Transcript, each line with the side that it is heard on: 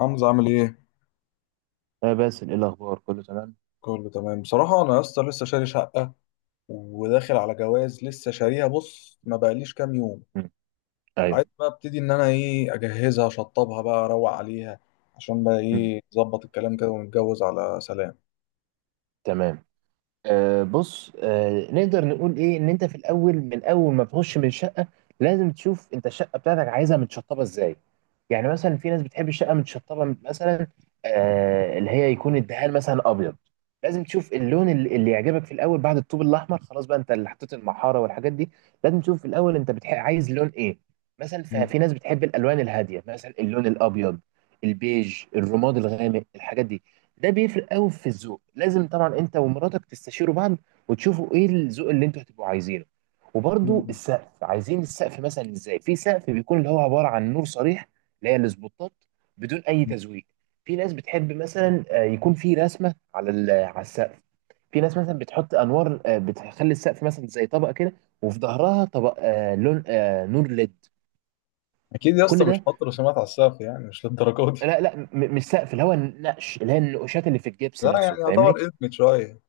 left: حمزة عامل ايه؟
right: آه باسل، إيه الأخبار كله تمام؟
left: كله تمام بصراحة. أنا يا اسطى لسه شاري شقة وداخل على جواز، لسه شاريها، بص، ما بقاليش كام يوم.
right: مم.
left: وعايز
right: أيوه.
left: بقى ابتدي إن أنا ايه، أجهزها أشطبها بقى، أروق عليها عشان بقى
right: مم.
left: ايه نظبط الكلام كده ونتجوز على سلام.
right: تمام. آه بص، نقدر نقول ايه ان انت في الاول، من اول ما تخش من الشقه لازم تشوف انت الشقه بتاعتك عايزها متشطبه ازاي. يعني مثلا في ناس بتحب الشقه متشطبه مثلا آه، اللي هي يكون الدهان مثلا ابيض. لازم تشوف اللون اللي يعجبك في الاول، بعد الطوب الاحمر خلاص بقى انت اللي حطيت المحاره والحاجات دي. لازم تشوف في الاول انت عايز لون ايه. مثلا
left: مم.
right: في ناس بتحب الالوان الهاديه، مثلا اللون الابيض، البيج، الرماد الغامق، الحاجات دي. ده بيفرق قوي في الذوق. لازم طبعا انت ومراتك تستشيروا بعض وتشوفوا ايه الذوق اللي انتوا هتبقوا عايزينه. وبرضو
left: مم.
right: السقف، عايزين السقف مثلا ازاي. في سقف بيكون اللي هو عبارة عن نور صريح، اللي هي السبوتات، بدون اي تزويق. في ناس بتحب مثلا يكون في رسمة على على السقف. في ناس مثلا بتحط انوار بتخلي السقف مثلا زي طبقة كده، وفي ظهرها طبق لون نور ليد.
left: أكيد يا اسطى
right: كل
left: مش
right: ده.
left: هحط رسومات على السقف، يعني مش للدرجة دي.
right: لا لا، مش سقف، اللي هو النقش اللي هي النقوشات اللي في الجبس
left: لا،
right: نفسه،
left: يعني
right: فاهمني.
left: يعتبر إدمت شوية.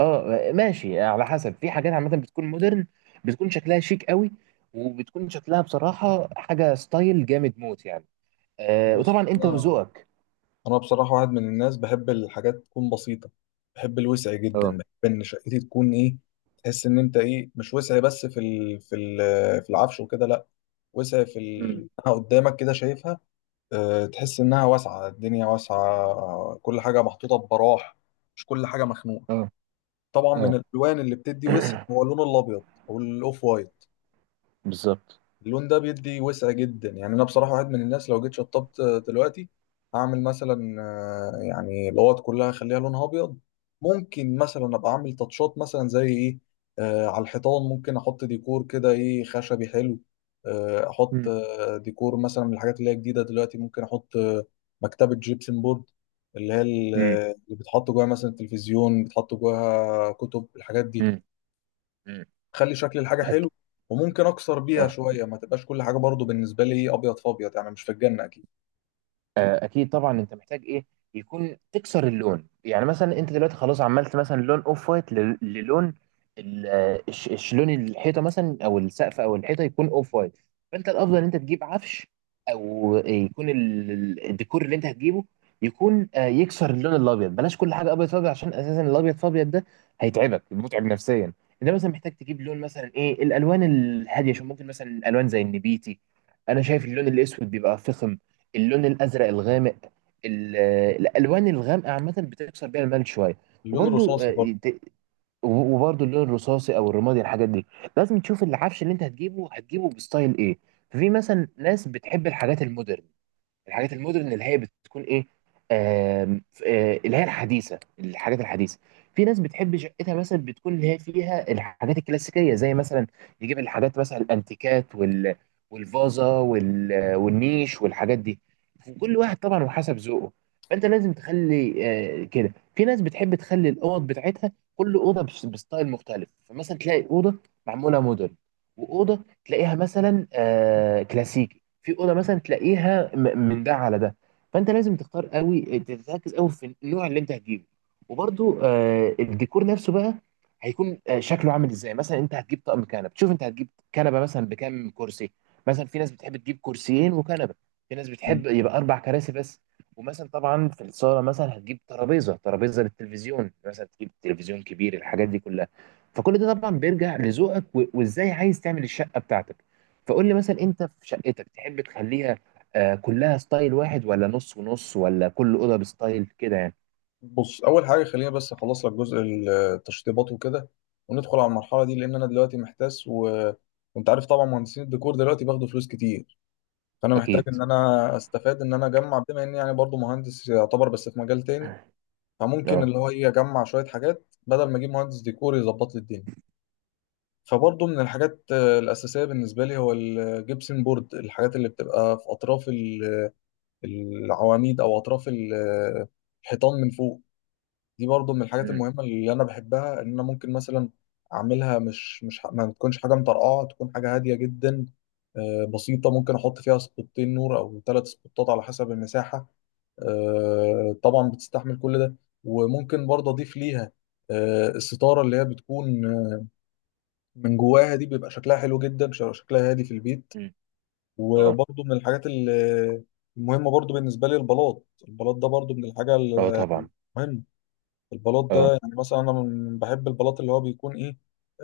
right: اه ماشي، على حسب. في حاجات عامه بتكون مودرن، بتكون شكلها شيك قوي، وبتكون شكلها بصراحه حاجه ستايل جامد موت يعني. آه،
left: بص،
right: وطبعا انت
left: أنا
right: وذوقك.
left: انا بصراحه واحد من الناس بحب الحاجات تكون بسيطه، بحب الوسع جدا،
right: اه.
left: بحب ان شقتي تكون ايه، تحس ان انت ايه، مش وسع بس في العفش وكده، لا، وسع
right: امم.
left: إنها قدامك كده شايفها. تحس انها واسعه، الدنيا واسعه، كل حاجه محطوطه ببراح، مش كل حاجه مخنوقه.
right: اه.
left: طبعا من
right: اه.
left: الالوان اللي بتدي وسع هو اللون الابيض او الاوف وايت.
right: بالظبط.
left: اللون ده بيدي وسع جدا، يعني انا بصراحه واحد من الناس لو جيت شطبت دلوقتي، هعمل مثلا يعني الاوض كلها اخليها لونها ابيض. ممكن مثلا ابقى اعمل تاتشات، مثلا زي ايه، على الحيطان ممكن احط ديكور كده، ايه، خشبي حلو. احط
right: امم.
left: ديكور مثلا من الحاجات اللي هي جديده دلوقتي، ممكن احط مكتبه جيبسن بورد، اللي هي ال-
right: امم.
left: آه، اللي بتحط جواها مثلا التلفزيون، بتحط جواها كتب، الحاجات دي،
right: امم.
left: خلي شكل الحاجه حلو. وممكن اكسر بيها
right: أك-
left: شويه، ما تبقاش كل حاجه برضو بالنسبه لي ابيض في ابيض، يعني مش في الجنه اكيد.
right: اكيد طبعا، انت محتاج ايه يكون تكسر اللون. يعني مثلا انت دلوقتي خلاص عملت مثلا لون اوف وايت للون لون الحيطه مثلا او السقف او الحيطه يكون اوف وايت. فانت الافضل ان انت تجيب عفش، او يكون الديكور اللي انت هتجيبه يكون يكسر اللون الابيض. بلاش كل حاجه ابيض فابيض، عشان اساسا الابيض فابيض ده هيتعبك، متعب نفسيا. انت مثلا محتاج تجيب لون مثلا ايه الالوان الهاديه، عشان ممكن مثلا الوان زي النبيتي. انا شايف اللون الاسود بيبقى فخم، اللون الازرق الغامق، ال- الالوان الغامقه عامه بتكسر بيها الملل شويه.
left: اللون
right: وبرده.
left: الرصاصي برضو.
right: وبرده اللون الرصاصي او الرمادي، الحاجات دي. لازم تشوف العفش اللي انت هتجيبه، هتجيبه بستايل ايه. ففي مثلا ناس بتحب الحاجات المودرن. الحاجات المودرن اللي هي بتكون ايه، آم، ف- آه، اللي هي الحديثه، الحاجات الحديثه. في ناس بتحب شقتها مثلا بتكون اللي هي فيها الحاجات الكلاسيكيه، زي مثلا يجيب الحاجات مثلا الانتيكات، وال والفازه، وال والنيش، والحاجات دي. كل واحد طبعا وحسب ذوقه. فانت لازم تخلي كده، في ناس بتحب تخلي الاوض بتاعتها كل اوضه بستايل مختلف. فمثلا تلاقي اوضه معموله مودرن، واوضه تلاقيها مثلا كلاسيكي، في اوضه مثلا تلاقيها من ده على ده. فانت لازم تختار قوي، تركز قوي في النوع اللي انت هتجيبه. وبرده الديكور نفسه بقى هيكون شكله عامل ازاي. مثلا انت هتجيب طقم كنب، شوف انت هتجيب كنبه مثلا بكام كرسي. مثلا في ناس بتحب تجيب كرسيين وكنبه، في ناس
left: مم.
right: بتحب يبقى اربع كراسي بس. ومثلا طبعا في الصاله مثلا هتجيب ترابيزه للتلفزيون، مثلا تجيب تلفزيون كبير، الحاجات دي كلها. فكل ده طبعا بيرجع لذوقك وازاي عايز تعمل الشقه بتاعتك. فقول لي مثلا انت في شقتك تحب تخليها كلها ستايل واحد، ولا نص ونص، ولا كل اوضه بستايل كده يعني.
left: بص، اول حاجه خلينا بس اخلص لك جزء التشطيبات وكده وندخل على المرحله دي، لان انا دلوقتي محتاس. وانت عارف طبعا مهندسين الديكور دلوقتي بياخدوا فلوس كتير، فانا محتاج
right: اكيد.
left: ان انا استفاد ان انا اجمع، بما اني يعني برضو مهندس يعتبر، بس في مجال تاني. فممكن
right: اه.
left: اللي هو ايه، اجمع شويه حاجات بدل ما اجيب مهندس ديكور يظبط لي الدنيا. فبرضه من الحاجات الأساسية بالنسبة لي هو الجبسن بورد، الحاجات اللي بتبقى في أطراف العواميد أو أطراف الحيطان من فوق. دي برضه من الحاجات
right: امم.
left: المهمة اللي أنا بحبها، إن أنا ممكن مثلا أعملها، مش ما تكونش حاجة مطرقعة، تكون حاجة هادية جدا، بسيطة. ممكن أحط فيها سبوتين نور أو ثلاث سبوتات على حسب المساحة، طبعا بتستحمل كل ده. وممكن برضه أضيف ليها الستارة اللي هي بتكون من جواها دي، بيبقى شكلها حلو جدا، شكلها هادي في البيت.
right: أمم. اه.
left: وبرضه من الحاجات المهمة برضه بالنسبة لي البلاط، البلاط ده برضه من الحاجة
right: اه
left: المهمة.
right: طبعا.
left: البلاط ده
right: اه.
left: يعني مثلا أنا بحب البلاط اللي هو بيكون إيه،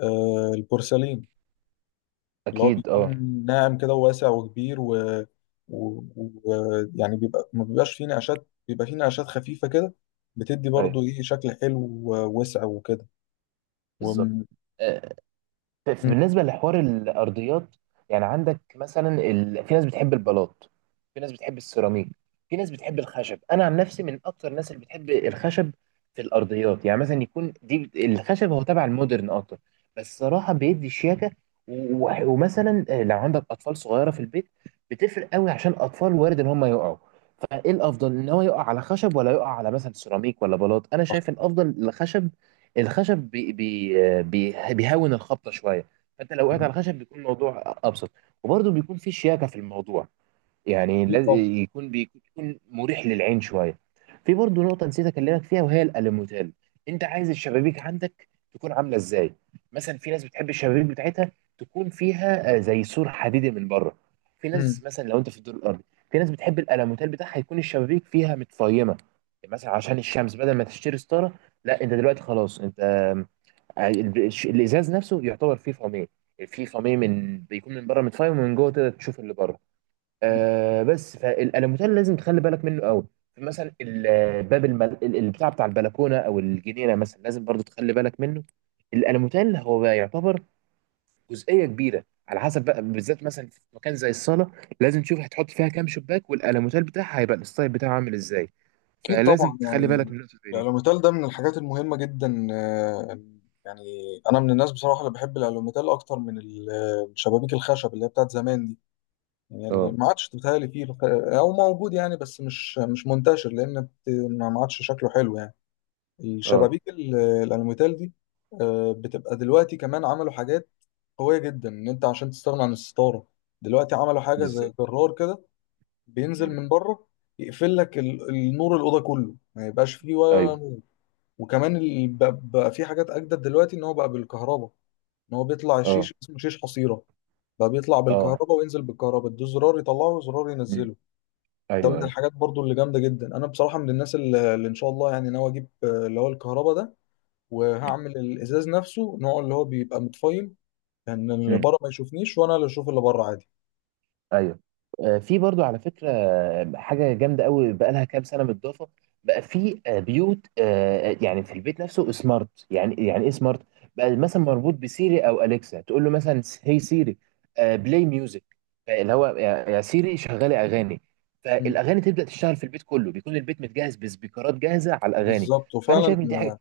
left: البورسلين، اللي هو
right: اكيد. اه.
left: بيكون ناعم كده وواسع وكبير و... و... يعني بيبقى، ما بيبقاش فيه نقشات، بيبقى فيه نقشات خفيفة كده، بتدي برضه
right: ايوه.
left: إيه، شكل حلو ووسع وكده.
right: بالظبط.
left: مم.
right: آه، بالنسبة لحوار الأرضيات، يعني عندك مثلا في ناس بتحب البلاط، في ناس بتحب السيراميك، في ناس بتحب الخشب. أنا عن نفسي من أكتر الناس اللي بتحب الخشب في الأرضيات. يعني مثلا يكون دي الخشب هو تبع المودرن أكتر، بس صراحة بيدي شياكة. و... ومثلا لو عندك أطفال صغيرة في البيت بتفرق قوي، عشان أطفال وارد إن هم يقعوا. فإيه الأفضل، إن هو يقع على خشب ولا يقع على مثلا سيراميك ولا بلاط. أنا شايف الأفضل الخشب، الخشب بي بي بي بيهون الخبطه شويه. فانت لو وقعت
left: مم.
right: على الخشب بيكون الموضوع ابسط، وبرده بيكون في شياكه في الموضوع. يعني لازم
left: طبعا.
right: يكون بيكون مريح للعين شويه. في برضو نقطه نسيت اكلمك فيها، وهي الالوميتال. انت عايز الشبابيك عندك تكون عامله ازاي. مثلا في ناس بتحب الشبابيك بتاعتها تكون فيها زي سور حديدي من بره، في ناس
left: مم.
right: مثلا لو انت في الدور الارضي. في ناس بتحب الالوميتال بتاعها يكون الشبابيك فيها متفيمه، يعني مثلا عشان الشمس بدل ما تشتري ستاره. لا، انت دلوقتي خلاص انت، الازاز نفسه يعتبر فيه فميه. في فميه من بيكون من بره متفايم ومن جوه تقدر تشوف اللي بره. آه بس فالالوميتال لازم تخلي بالك منه قوي. مثلا الباب البتاع بتاع البلكونه او الجنينه مثلا لازم برضو تخلي بالك منه. الالوميتال هو بقى يعتبر جزئيه كبيره على حسب، بقى بالذات مثلا في مكان زي الصاله لازم تشوف هتحط فيها كام شباك، والالوميتال بتاعها هيبقى الستايل بتاعه عامل ازاي.
left: أكيد
right: فلازم
left: طبعا،
right: تخلي بالك
left: يعني
right: من النقطه زي دي.
left: الألوميتال ده من الحاجات المهمة جدا، يعني أنا من الناس بصراحة اللي بحب الألوميتال أكتر من الشبابيك الخشب اللي هي بتاعت زمان دي، يعني
right: اه.
left: ما عادش بتهيألي فيه أو موجود، يعني بس مش منتشر، لأن ما عادش شكله حلو، يعني
right: اه.
left: الشبابيك الألوميتال دي بتبقى دلوقتي. كمان عملوا حاجات قوية جدا إن أنت عشان تستغنى عن الستارة، دلوقتي عملوا حاجة زي
right: بالظبط.
left: جرار كده، بينزل
right: مم.
left: من بره، يقفل لك النور، الاوضه كله ما يبقاش فيه ولا
right: ايوه.
left: نور. وكمان بقى في حاجات اجدد دلوقتي، ان هو بقى بالكهرباء، ان هو بيطلع
right: اه.
left: الشيش، اسمه شيش حصيره، بقى بيطلع
right: اه.
left: بالكهرباء وينزل بالكهرباء، ده زرار يطلعه وزرار
right: مم.
left: ينزله. ده
right: ايوه
left: من
right: ايوه.
left: الحاجات برضو اللي جامده جدا. انا بصراحه من الناس اللي ان شاء الله يعني ناوي اجيب اللي هو الكهرباء ده،
right: مم.
left: وهعمل الازاز نفسه نوع اللي هو بيبقى متفايم، ان يعني اللي
right: مم.
left: بره ما يشوفنيش، وانا اللي اشوف اللي بره عادي.
right: ايوه. في برضو على فكره حاجه جامده قوي بقى لها كام سنه متضافه. بقى في بيوت، يعني في البيت نفسه سمارت، يعني ايه سمارت. بقى مثلا مربوط بسيري او اليكسا، تقول له مثلا هي سيري، بلاي ميوزك، اللي هو يا سيري شغلي اغاني.
left: مم.
right: فالاغاني تبدا تشتغل في البيت كله، بيكون البيت متجهز بسبيكرات جاهزه على الاغاني.
left: بالظبط،
right: فانا
left: وفعلا.
right: شايف ان دي حاجه.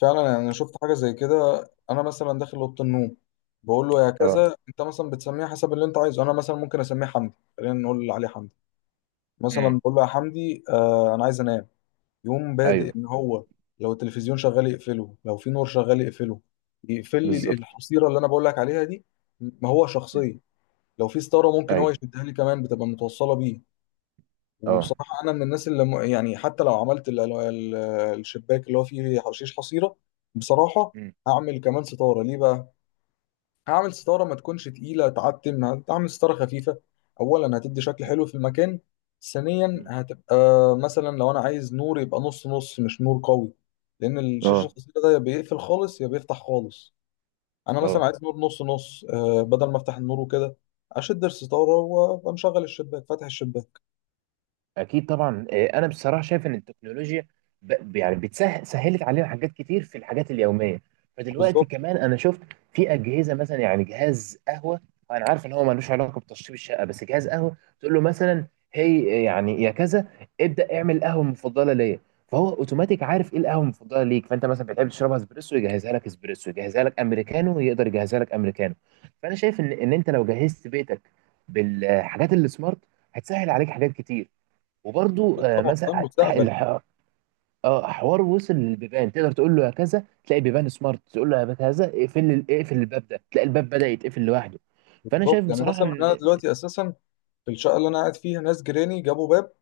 left: فعلا، يعني أنا شفت حاجه زي كده. انا مثلا داخل اوضه النوم، بقول له يا
right: اه.
left: كذا، انت مثلا بتسميه حسب اللي انت عايزه، انا مثلا ممكن اسميه حمدي، خلينا نقول اللي عليه حمدي،
right: امم.
left: مثلا بقول له يا حمدي، انا عايز انام، يقوم بادئ
right: ايوه.
left: ان هو لو التلفزيون شغال يقفله، لو في نور شغال يقفله، يقفل لي
right: بالظبط.
left: الحصيره اللي انا بقول لك عليها دي، ما هو
right: مم.
left: شخصيه، لو في ستاره ممكن هو
right: ايوه.
left: يشدها لي كمان، بتبقى متوصله بيه.
right: اه.
left: وبصراحة أنا من الناس اللي يعني حتى لو عملت الشباك اللي هو فيه حشيش حصيرة، بصراحة
right: مم.
left: هعمل كمان ستارة، ليه بقى؟ هعمل ستارة ما تكونش تقيلة تعتم، هعمل ستارة خفيفة. أولا، هتدي شكل
right: مم.
left: حلو في المكان. ثانيا،
right: مم.
left: هتبقى مثلا لو أنا عايز نور يبقى نص نص، مش نور قوي، لأن الشيش
right: اه.
left: الحصيرة ده يا بيقفل خالص يا بيفتح خالص. أنا مثلا
right: اه
left: عايز نور نص نص، بدل ما أفتح النور وكده، أشد الستارة وأبقى مشغل الشباك فاتح الشباك.
right: اكيد طبعا. انا بصراحه شايف ان التكنولوجيا يعني بتسهل، سهلت علينا حاجات كتير في الحاجات اليوميه. فدلوقتي
left: بالظبط.
right: كمان انا شفت في اجهزه مثلا، يعني جهاز قهوه. انا عارف ان هو ملوش علاقه بتشطيب الشقه، بس جهاز قهوه تقول له مثلا هي يعني يا كذا، ابدا اعمل القهوه المفضله ليا. فهو اوتوماتيك عارف ايه القهوه المفضله ليك، فانت مثلا بتحب تشربها اسبريسو يجهزها لك اسبريسو، يجهزها لك امريكانو يقدر يجهزها لك امريكانو. فانا شايف ان انت لو جهزت بيتك بالحاجات اللي سمارت هتسهل عليك حاجات كتير. وبرضو
left: أكيد طبعا، ده
right: مثلا
left: المستقبل.
right: اه حوار وصل للبيبان. تقدر تقول له يا كذا، تلاقي بيبان سمارت، تقول له يا كذا اقفل اقفل الباب ده، تلاقي الباب بدأ يتقفل لوحده. فانا
left: بالظبط،
right: شايف
left: يعني
right: بصراحة
left: مثلا انا
right: ان.
left: دلوقتي اساسا في الشقه اللي انا قاعد فيها، ناس جيراني جابوا باب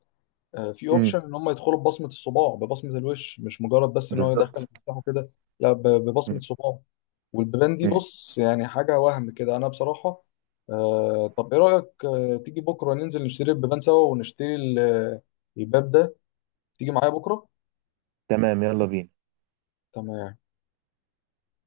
left: فيه
right: مم،
left: اوبشن ان هم يدخلوا ببصمه الصباع، ببصمه الوش، مش مجرد بس ان هو يدخل
right: بالظبط.
left: مفتاحه كده، لا، ببصمه
right: مم.
left: صباعه. والبيبان دي
right: مم.
left: بص يعني حاجه وهم كده. انا بصراحه، طب ايه رايك، تيجي بكره ننزل نشتري البيبان سوا، ونشتري الباب ده؟ تيجي معايا بكره؟
right: تمام يلا بينا.
left: تمام.